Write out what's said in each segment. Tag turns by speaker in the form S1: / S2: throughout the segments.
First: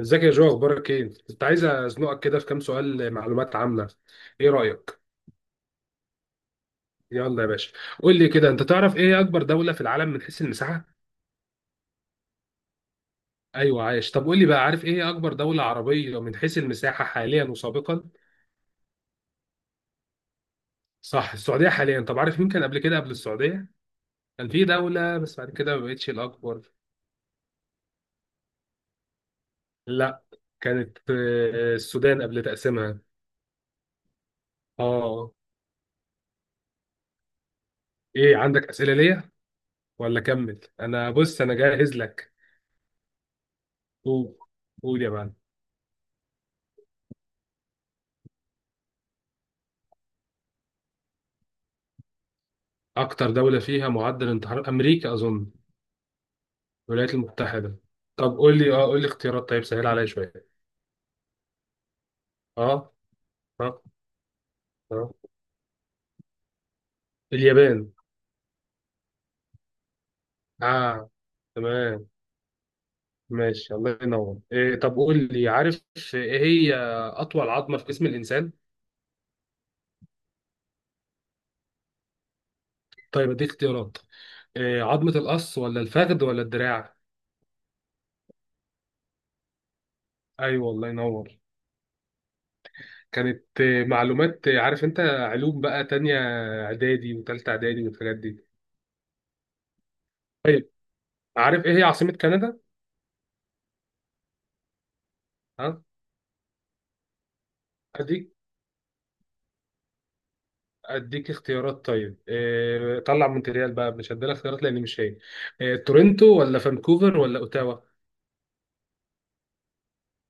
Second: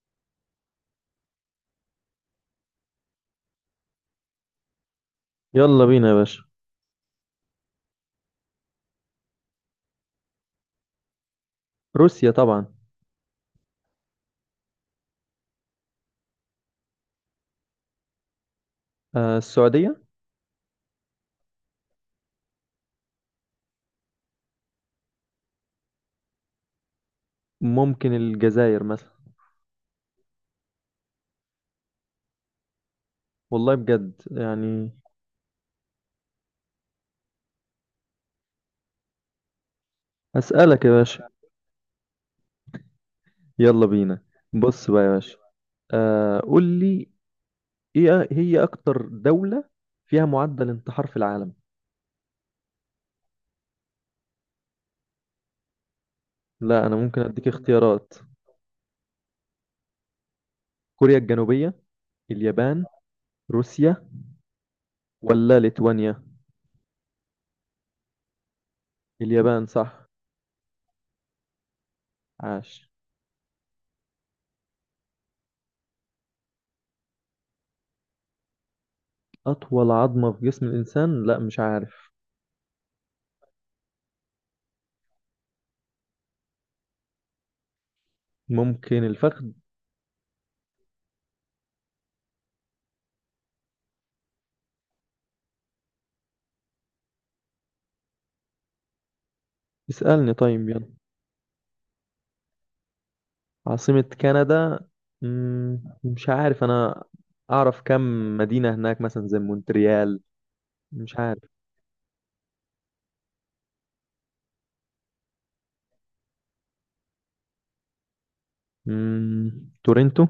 S1: ازيك يا جو؟ اخبارك ايه؟ كنت عايز ازنقك كده في كام سؤال معلومات عامه. ايه رايك؟
S2: يلا بينا يا باشا.
S1: يلا يا باشا. قول لي كده، انت تعرف ايه اكبر دوله في العالم من حيث المساحه؟
S2: روسيا طبعا.
S1: ايوه عايش. طب قول لي بقى، عارف ايه اكبر دوله عربيه من حيث المساحه حاليا وسابقا؟
S2: آه، السعودية.
S1: صح، السعوديه حاليا. طب عارف مين كان قبل كده قبل السعوديه؟ كان في دوله بس بعد كده ما بقتش الاكبر.
S2: ممكن الجزائر مثلا.
S1: لا. كانت السودان قبل تقسيمها.
S2: والله بجد يعني.
S1: اه. ايه عندك اسئله ليا ولا كمل؟
S2: أسألك يا
S1: انا
S2: باشا.
S1: بص انا جاهز لك.
S2: يلا بينا.
S1: قول.
S2: بص بقى
S1: قول
S2: يا
S1: يا معلم.
S2: باشا. قول لي، ايه هي أكتر دولة فيها معدل انتحار في العالم؟
S1: أكتر دولة فيها معدل انتحار أمريكا أظن.
S2: لا، أنا
S1: الولايات
S2: ممكن أديك
S1: المتحدة.
S2: اختيارات.
S1: طب قول لي، قول لي اختيارات طيب، سهل عليا شوية.
S2: كوريا الجنوبية، اليابان،
S1: أه. أه.
S2: روسيا،
S1: أه.
S2: ولا ليتوانيا؟
S1: اليابان.
S2: اليابان صح.
S1: أه. تمام.
S2: عاش.
S1: ماشي، الله ينور. إيه طب قول لي، عارف إيه هي أطول عظمة في جسم الإنسان؟
S2: أطول عظمة في جسم الإنسان، لا مش عارف.
S1: طيب أديك اختيارات. إيه، عظمة القص ولا الفخذ ولا الدراع؟
S2: ممكن الفخذ.
S1: أيوه الله ينور. كانت معلومات، عارف أنت علوم بقى، تانية إعدادي وتالتة إعدادي والحاجات دي.
S2: اسألني طيب،
S1: طيب،
S2: يلا.
S1: عارف إيه هي عاصمة كندا؟
S2: عاصمة كندا،
S1: ها.
S2: مش عارف أنا. أعرف كم
S1: أديك
S2: مدينة هناك مثلا زي مونتريال. مش
S1: اديك
S2: عارف.
S1: اختيارات طيب. إيه، طلع مونتريال بقى مش هديلك اختيارات لان مش هي. إيه، تورنتو ولا فانكوفر ولا اوتاوا؟
S2: مم، تورنتو.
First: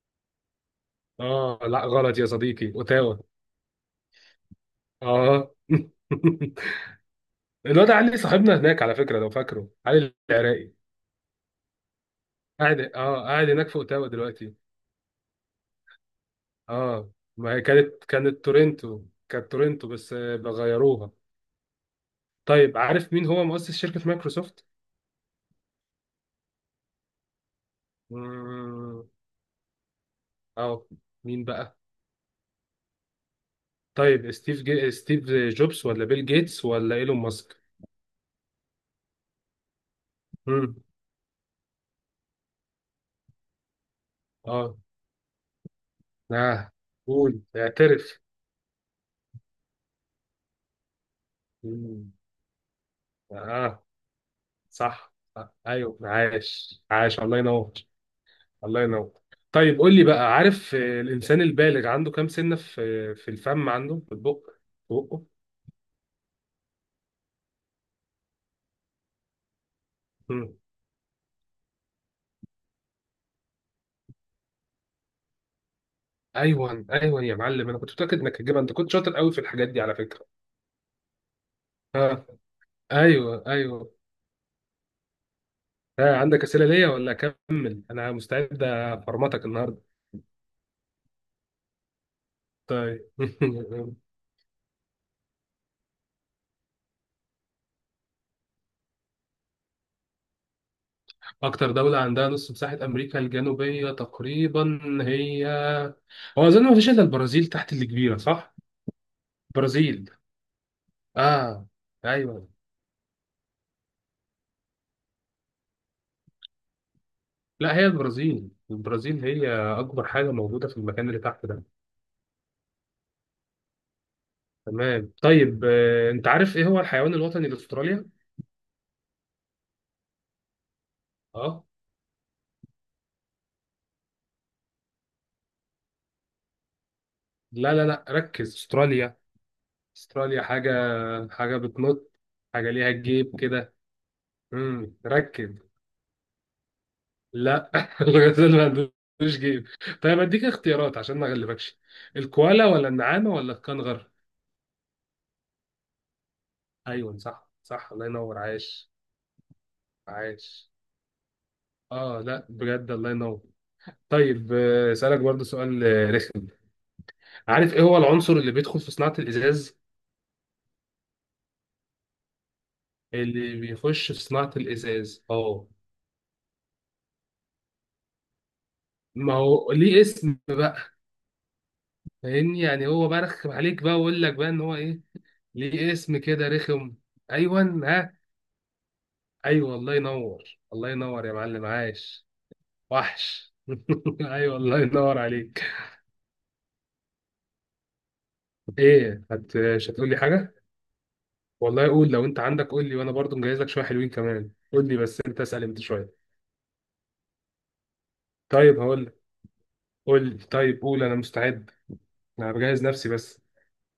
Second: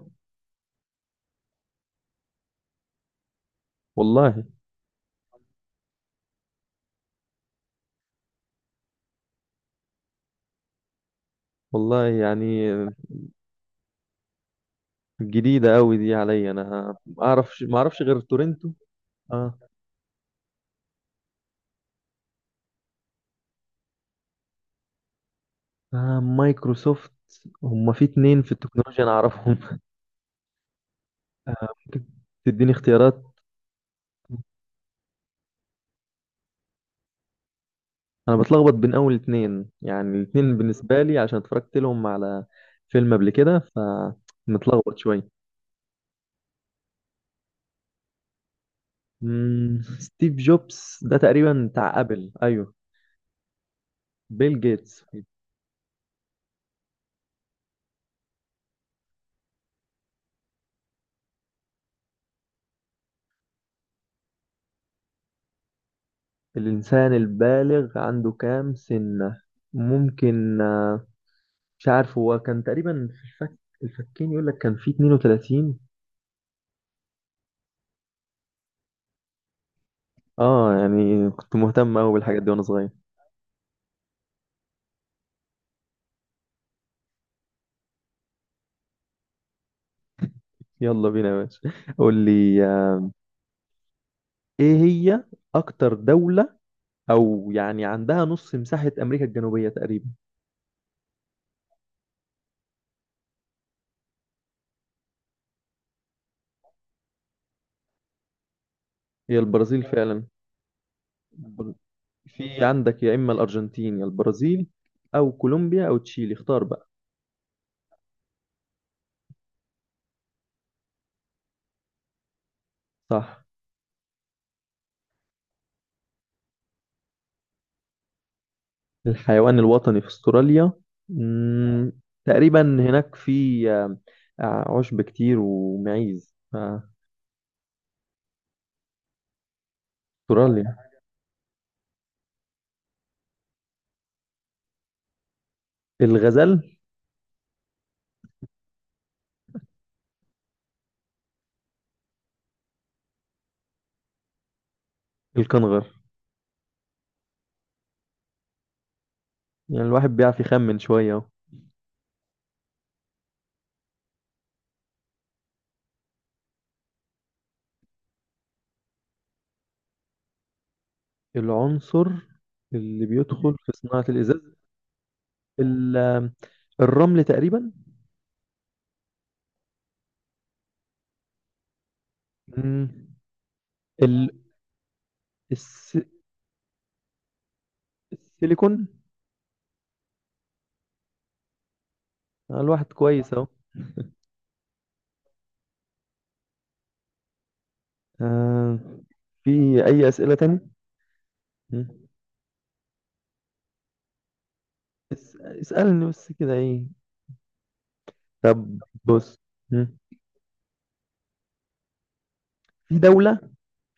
S1: اه لا غلط يا صديقي، اوتاوا.
S2: والله.
S1: اه. الواد علي صاحبنا هناك على فكره، لو فاكره، علي العراقي.
S2: والله يعني.
S1: قاعد هناك في اوتاوا دلوقتي.
S2: جديدة أوي دي عليا أنا.
S1: اه. ما هي
S2: ما أعرفش
S1: كانت
S2: غير
S1: كانت
S2: تورنتو.
S1: تورنتو. كانت
S2: آه.
S1: تورنتو بس بغيروها. طيب، عارف مين هو مؤسس شركه مايكروسوفت؟
S2: مايكروسوفت، هما في اتنين في التكنولوجيا
S1: مم.
S2: أنا أعرفهم.
S1: اه. مين بقى؟
S2: ممكن تديني اختيارات.
S1: طيب، ستيف جوبز ولا بيل جيتس ولا ايلون ماسك؟
S2: أنا بتلخبط بين أول اتنين، يعني الاتنين
S1: امم.
S2: بالنسبة لي عشان اتفرجت لهم على فيلم قبل كده،
S1: اه.
S2: فمتلخبط شوية.
S1: اه. قول اعترف.
S2: ستيف جوبز ده تقريبا بتاع
S1: مم.
S2: ابل، ايوه.
S1: اه.
S2: بيل جيتس.
S1: صح صح. ايوه، عاش عاش، الله ينور الله ينور. طيب قول لي بقى، عارف الانسان البالغ عنده كام سنه في الفم، عنده في البق، في بقه؟
S2: الانسان البالغ عنده كام سنة؟
S1: مم.
S2: ممكن مش عارف، هو كان تقريبا في الفك، الفكين يقول لك كان في 32.
S1: ايوه ايوه يا معلم، انا كنت متاكد انك هتجيبها، انت كنت شاطر قوي في الحاجات دي على فكره.
S2: اه، يعني كنت مهتم قوي
S1: اه.
S2: بالحاجات دي وانا صغير.
S1: ايوه ايوه. آه. عندك اسئله ليا ولا اكمل؟ انا مستعد افرمتك النهارده.
S2: يلا بينا يا باشا. قول لي
S1: طيب.
S2: ايه هي اكتر دولة او يعني عندها نص مساحة امريكا الجنوبية تقريبا؟
S1: أكتر دولة عندها نص مساحة أمريكا الجنوبية تقريبا هي، هو أظن ما فيش إلا البرازيل تحت اللي كبيرة، صح؟
S2: هي البرازيل
S1: برازيل.
S2: فعلا.
S1: آه. أيوه.
S2: في عندك يا إما الأرجنتين يا البرازيل أو كولومبيا أو تشيلي، اختار بقى.
S1: لا هي البرازيل، البرازيل هي أكبر حاجة موجودة في المكان اللي تحت ده.
S2: صح.
S1: تمام. طيب أنت عارف إيه هو الحيوان الوطني لأستراليا؟
S2: الحيوان الوطني في أستراليا،
S1: آه.
S2: مم، تقريبا هناك في عشب كتير ومعيز
S1: لا لا لا ركز، أستراليا. أستراليا حاجة،
S2: أستراليا.
S1: حاجة بتنط، حاجة ليها جيب كده. امم، ركز.
S2: الغزال.
S1: لا. الغزال ما عندوش جيب. طيب اديك اختيارات عشان ما اغلبكش. الكوالا ولا النعامه ولا الكنغر؟
S2: الكنغر.
S1: ايوه صح صح، الله ينور، عايش
S2: يعني الواحد بيعرف
S1: عايش.
S2: يخمن شوية أهو.
S1: اه لا بجد الله ينور. طيب اسالك برضو سؤال رخم. عارف ايه هو العنصر اللي بيدخل في صناعه الازاز؟
S2: العنصر اللي بيدخل
S1: اللي
S2: في صناعة
S1: بيخش في
S2: الإزاز،
S1: صناعه الازاز، اه.
S2: ال- آه، الرمل تقريبا.
S1: ما هو ليه اسم بقى، فاهمني؟ يعني
S2: مم،
S1: هو برخم عليك بقى ويقول
S2: ال-
S1: لك بقى ان هو ايه، ليه
S2: الس-
S1: اسم كده رخم. ايوه ها.
S2: السيليكون.
S1: ايوه، الله ينور، الله ينور يا معلم، عايش.
S2: الواحد كويس أهو.
S1: وحش. ايوه الله ينور عليك.
S2: آه.
S1: ايه،
S2: في
S1: مش
S2: أي
S1: هتقول لي
S2: أسئلة
S1: حاجه؟
S2: تاني؟
S1: والله
S2: مم.
S1: قول، لو انت عندك قول لي، وانا برضو مجهز لك شويه حلوين كمان، قول لي بس، انت اسال انت
S2: اسألني
S1: شويه.
S2: بس كده، إيه؟ طب
S1: طيب هقول لك.
S2: بص. مم.
S1: قول لي، طيب قول، انا مستعد. انا بجهز
S2: في
S1: نفسي
S2: دولة،
S1: بس.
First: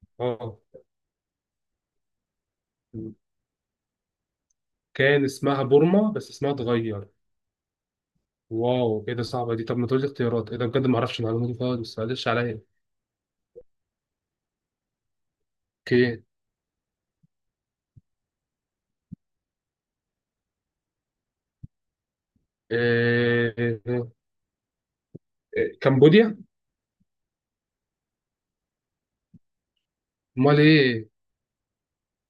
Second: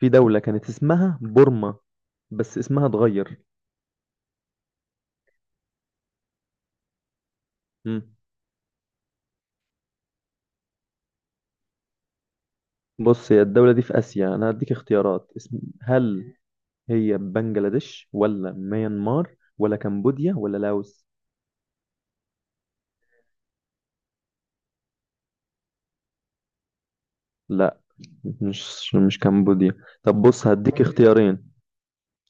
S1: اه.
S2: كانت اسمها بورما بس اسمها اتغير.
S1: كان اسمها بورما بس اسمها اتغير.
S2: مم.
S1: واو، ايه ده، صعبه دي. طب ما تقول لي اختيارات، ايه ده بجد، ما اعرفش المعلومه دي خالص، معلش عليا.
S2: بص، هي الدولة دي في آسيا، أنا هديك اختيارات اسم،
S1: اوكي.
S2: هل هي بنجلاديش ولا ميانمار ولا كمبوديا ولا لاوس؟
S1: إيه... إيه، كمبوديا.
S2: لا، مش كمبوديا. طب بص،
S1: امال
S2: هديك
S1: ايه؟
S2: اختيارين،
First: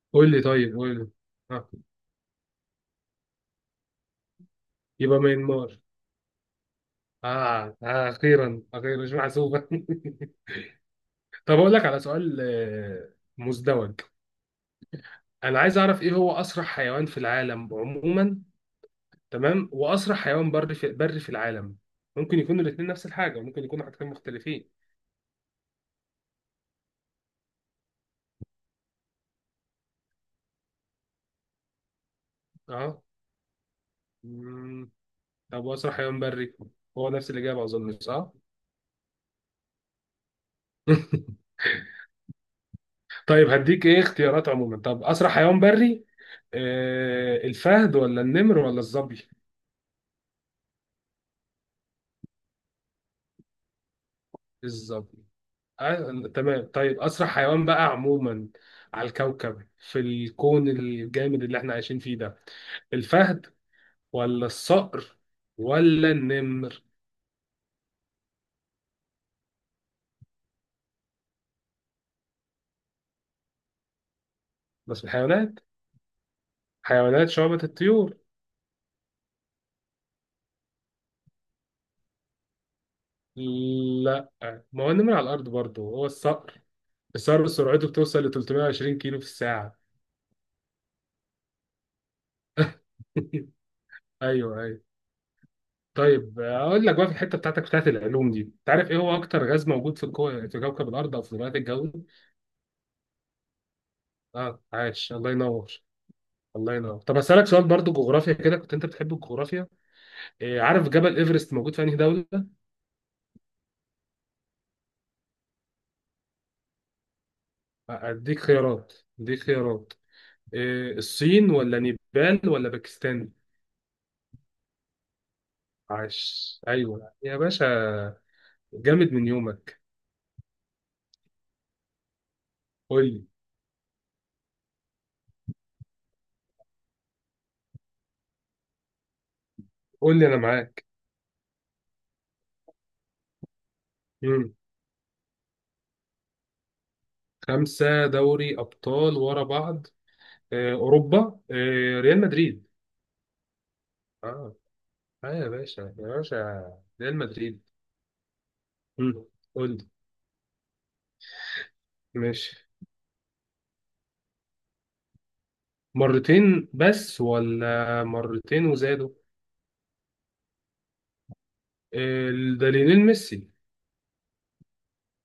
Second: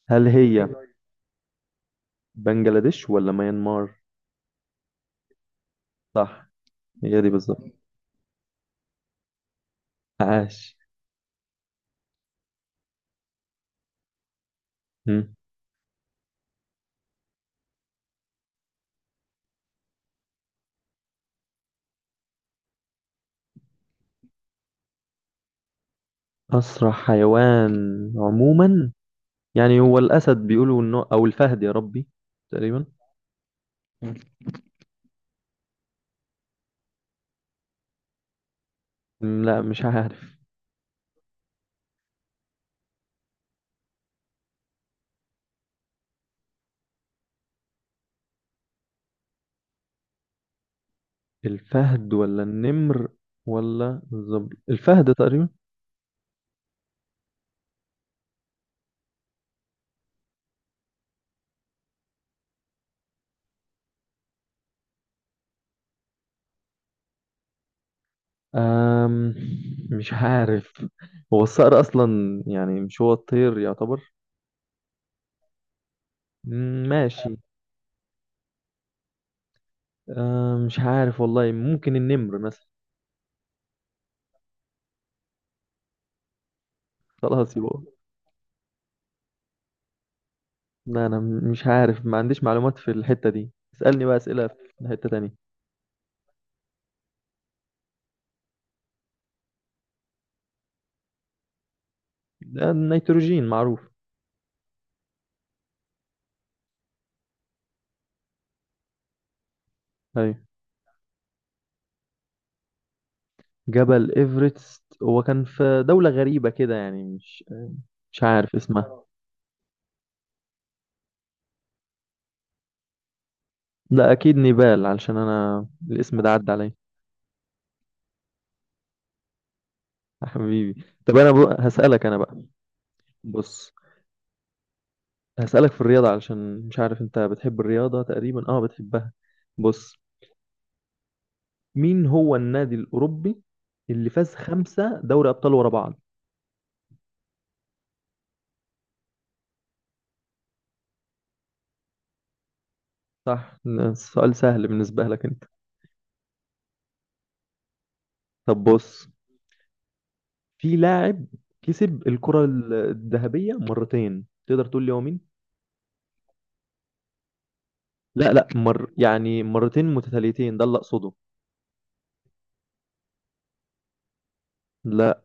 S2: هل
S1: قول لي،
S2: هي
S1: طيب قول لي. آه.
S2: بنجلاديش ولا ميانمار؟
S1: يبقى ميانمار.
S2: صح، هي دي
S1: آه.
S2: بالظبط.
S1: آه أخيرا أخيرا، مش محسوبة.
S2: عاش.
S1: طب أقول لك على سؤال مزدوج. أنا عايز أعرف إيه هو أسرع حيوان في العالم عموما. تمام، وأسرع حيوان بري في العالم. ممكن يكونوا الاتنين نفس الحاجة، ممكن يكونوا حاجتين مختلفين.
S2: أسرع حيوان عموما، يعني هو الأسد بيقولوا إنه أو الفهد، يا ربي، تقريبا.
S1: أه.
S2: مم.
S1: مم. طب وأسرع حيوان بري هو نفس الإجابة أظن، صح؟
S2: م، لا مش عارف.
S1: طيب هديك إيه اختيارات، عموما طب أسرع حيوان بري. آه، الفهد ولا النمر ولا الظبي؟
S2: الفهد ولا النمر ولا الظبي، الفهد
S1: الظبي.
S2: تقريبا.
S1: تمام. طيب أسرع حيوان بقى عموما، على الكوكب، في الكون الجامد اللي احنا عايشين فيه ده، الفهد ولا الصقر ولا النمر؟
S2: أم مش عارف، هو الصقر أصلا يعني، مش هو الطير يعتبر.
S1: بس الحيوانات،
S2: م،
S1: حيوانات
S2: ماشي.
S1: شعبة الطيور.
S2: مش عارف والله، ممكن النمر مثلا.
S1: لا، ما هو النمر على الأرض برضه هو الصقر. الصقر
S2: خلاص يبقى،
S1: سرعته بتوصل ل 320 كيلو في الساعة.
S2: لا أنا مش عارف، ما عنديش معلومات في الحتة دي، اسألني بقى أسئلة
S1: أيوه أيوه.
S2: في حتة تانية.
S1: طيب، أقول لك بقى في الحتة بتاعتك بتاعت العلوم دي، تعرف إيه هو أكتر غاز موجود في في كوكب الأرض أو في غلاف الجوي؟
S2: ده النيتروجين معروف.
S1: أه، عاش الله ينور، الله ينور. طب اسالك سؤال برضو جغرافيا كده، كنت انت بتحب الجغرافيا.
S2: أيوة.
S1: إيه، عارف جبل ايفرست موجود في انهي دوله؟
S2: جبل إيفرست هو كان في دولة غريبة كده يعني، مش
S1: اديك
S2: عارف
S1: خيارات،
S2: اسمها.
S1: اديك خيارات. إيه، الصين ولا نيبال ولا باكستان؟
S2: لا أكيد نيبال، علشان أنا الاسم ده عدى
S1: عاش.
S2: عليا.
S1: ايوه يا باشا، جامد من يومك.
S2: يا حبيبي، طب أنا بقى هسألك أنا بقى.
S1: قول لي،
S2: بص، هسألك في الرياضة، علشان مش عارف أنت بتحب الرياضة، تقريبا أه بتحبها. بص،
S1: قول لي انا معاك.
S2: مين هو النادي الأوروبي اللي فاز
S1: مم.
S2: 5 دوري أبطال ورا بعض؟
S1: خمسه دوري ابطال ورا بعض، إيه، اوروبا، إيه، ريال مدريد.
S2: صح، السؤال
S1: اه.
S2: سهل بالنسبة لك
S1: اه
S2: أنت.
S1: يا باشا، يا باشا. ريال مدريد.
S2: طب بص،
S1: مم. قول لي.
S2: في لاعب كسب الكرة
S1: ماشي.
S2: الذهبية مرتين، تقدر تقول لي هو مين؟
S1: مرتين بس ولا
S2: لا، لا،
S1: مرتين وزادوا؟
S2: يعني مرتين متتاليتين ده اللي اقصده.
S1: ده ميسي.
S2: لا،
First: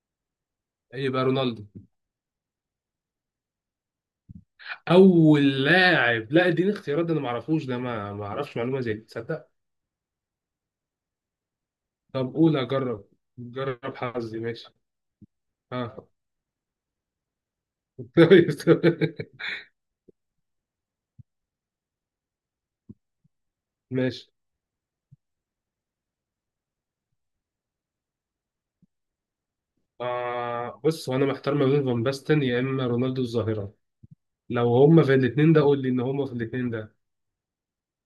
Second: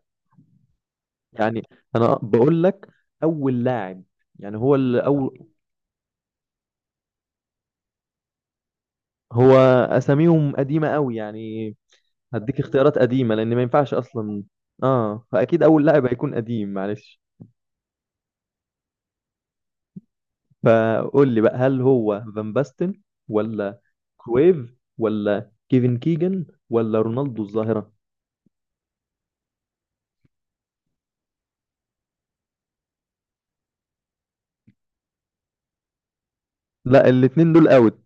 S1: يبقى
S2: يعني
S1: رونالدو.
S2: انا بقول لك اول لاعب، يعني هو اللي اول،
S1: اول لاعب، لا اديني اختيارات، ده انا ما اعرفوش ده، ما اعرفش معلومه زي دي، تصدق.
S2: هو اساميهم قديمه قوي يعني.
S1: طب قول،
S2: هديك اختيارات
S1: اجرب،
S2: قديمه لان ما ينفعش
S1: جرب حظي،
S2: اصلا.
S1: ماشي.
S2: اه، فاكيد اول لاعب
S1: اه.
S2: هيكون قديم، معلش.
S1: كويس.
S2: فقول لي بقى، هل هو فان باستن ولا
S1: ماشي.
S2: كرويف ولا كيفن كيجن ولا رونالدو الظاهره؟
S1: آه، بص هو انا محتار ما بين فان باستن يا اما رونالدو الظاهره. لو هما في الاثنين ده قول لي ان هما في الاثنين ده.
S2: لا الاتنين دول اوت.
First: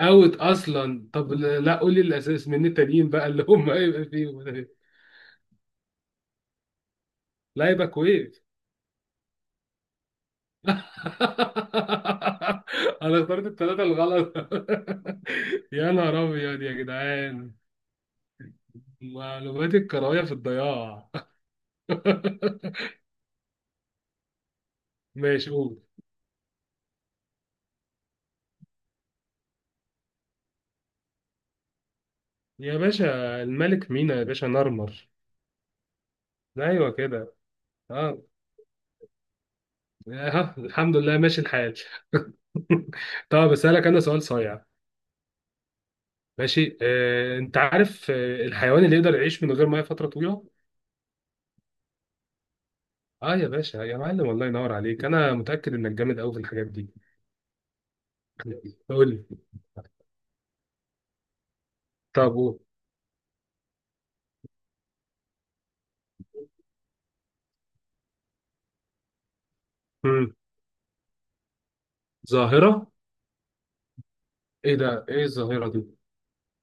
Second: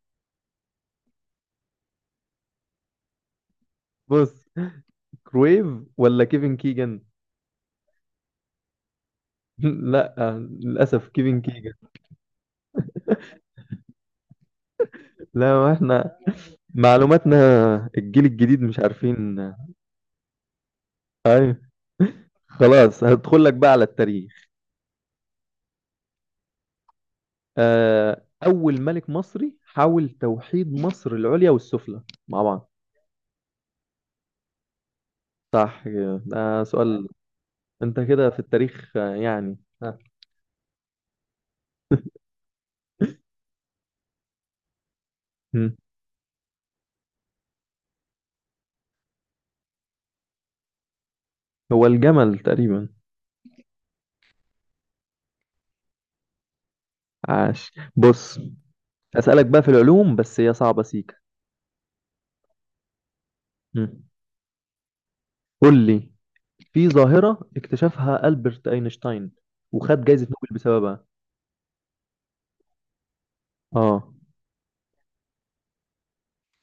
S1: اوت اصلا. طب لا قول لي الاساس من التانيين بقى اللي هما هيبقى فيهم
S2: بص،
S1: ده.
S2: كرويف ولا كيفن كيجن؟
S1: لا يبقى كويس.
S2: لا، للاسف كيفن كيجن.
S1: انا اخترت الثلاثه الغلط.
S2: لا، ما
S1: يا
S2: احنا
S1: نهار أبيض يا
S2: معلوماتنا
S1: جدعان.
S2: الجيل الجديد مش عارفين.
S1: معلومات الكروية في الضياع.
S2: ايوه. خلاص، هدخل لك بقى على التاريخ.
S1: ماشي، قول.
S2: اول ملك مصري حاول توحيد مصر العليا والسفلى مع بعض؟
S1: يا باشا الملك مينا، يا باشا نرمر.
S2: صح كده. ده
S1: أيوه
S2: سؤال،
S1: كده.
S2: انت
S1: أه.
S2: كده في التاريخ يعني. ها.
S1: ها، الحمد لله ماشي الحال. طب أسألك أنا سؤال صايع.
S2: مم.
S1: ماشي. أنت عارف الحيوان اللي يقدر يعيش من غير مية فترة طويلة؟
S2: هو الجمل تقريبا.
S1: أه يا باشا، يا معلم الله ينور عليك، أنا متأكد إنك جامد أوي في الحاجات دي.
S2: عاش، بص.
S1: قول لي.
S2: اسالك بقى في العلوم بس هي صعبة سيكا.
S1: طب قول.
S2: مم. قول لي، في ظاهرة اكتشفها ألبرت أينشتاين وخد جايزة
S1: مم.
S2: نوبل بسببها.
S1: ظاهرة.
S2: اه.
S1: إيه ده؟ إيه الظاهرة دي؟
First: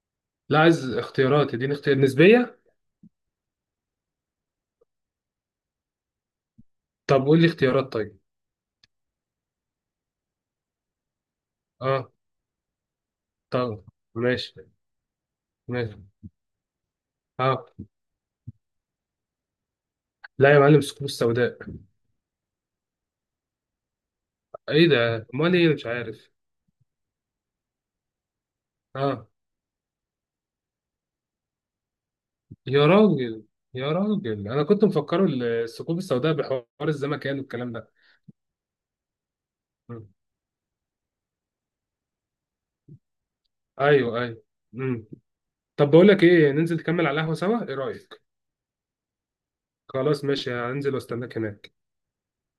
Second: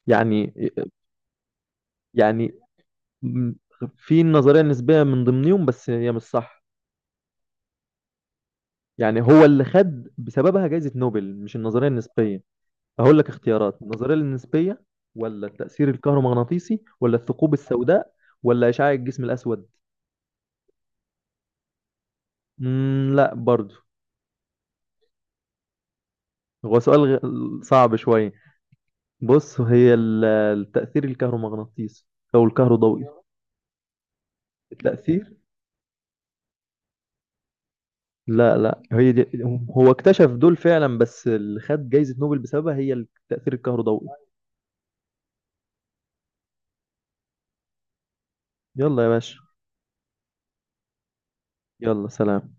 S2: يعني
S1: لا عايز اختيارات، اديني اختيار، نسبية.
S2: يعني م- في النظرية النسبية من ضمنهم بس هي مش صح.
S1: طب قول لي اختيارات طيب.
S2: يعني هو اللي خد بسببها جائزة نوبل مش النظرية
S1: اه.
S2: النسبية. هقول لك اختيارات،
S1: طبعا.
S2: النظرية
S1: ماشي.
S2: النسبية ولا التأثير
S1: ماشي.
S2: الكهرومغناطيسي ولا الثقوب
S1: اه.
S2: السوداء ولا إشعاع الجسم الأسود.
S1: لا يا معلم، الثقوب السوداء.
S2: لا برضو.
S1: ايه ده، امال ايه، مش عارف.
S2: هو سؤال صعب شوية.
S1: اه.
S2: بص، هي التأثير الكهرومغناطيسي أو
S1: يا
S2: الكهروضوئي.
S1: راجل، يا راجل، انا كنت مفكره
S2: التأثير،
S1: الثقوب السوداء بحوار الزمكان والكلام ده.
S2: لا، لا، هي دي. هو
S1: مم.
S2: اكتشف دول فعلا، بس اللي خد جائزة نوبل بسببها هي التأثير الكهروضوئي.
S1: ايوه ايوه. مم. طب بقول لك ايه، ننزل نكمل على القهوه سوا، ايه رايك؟
S2: يلا يا باشا.
S1: خلاص ماشي، هنزل واستناك هناك.
S2: يلا سلام.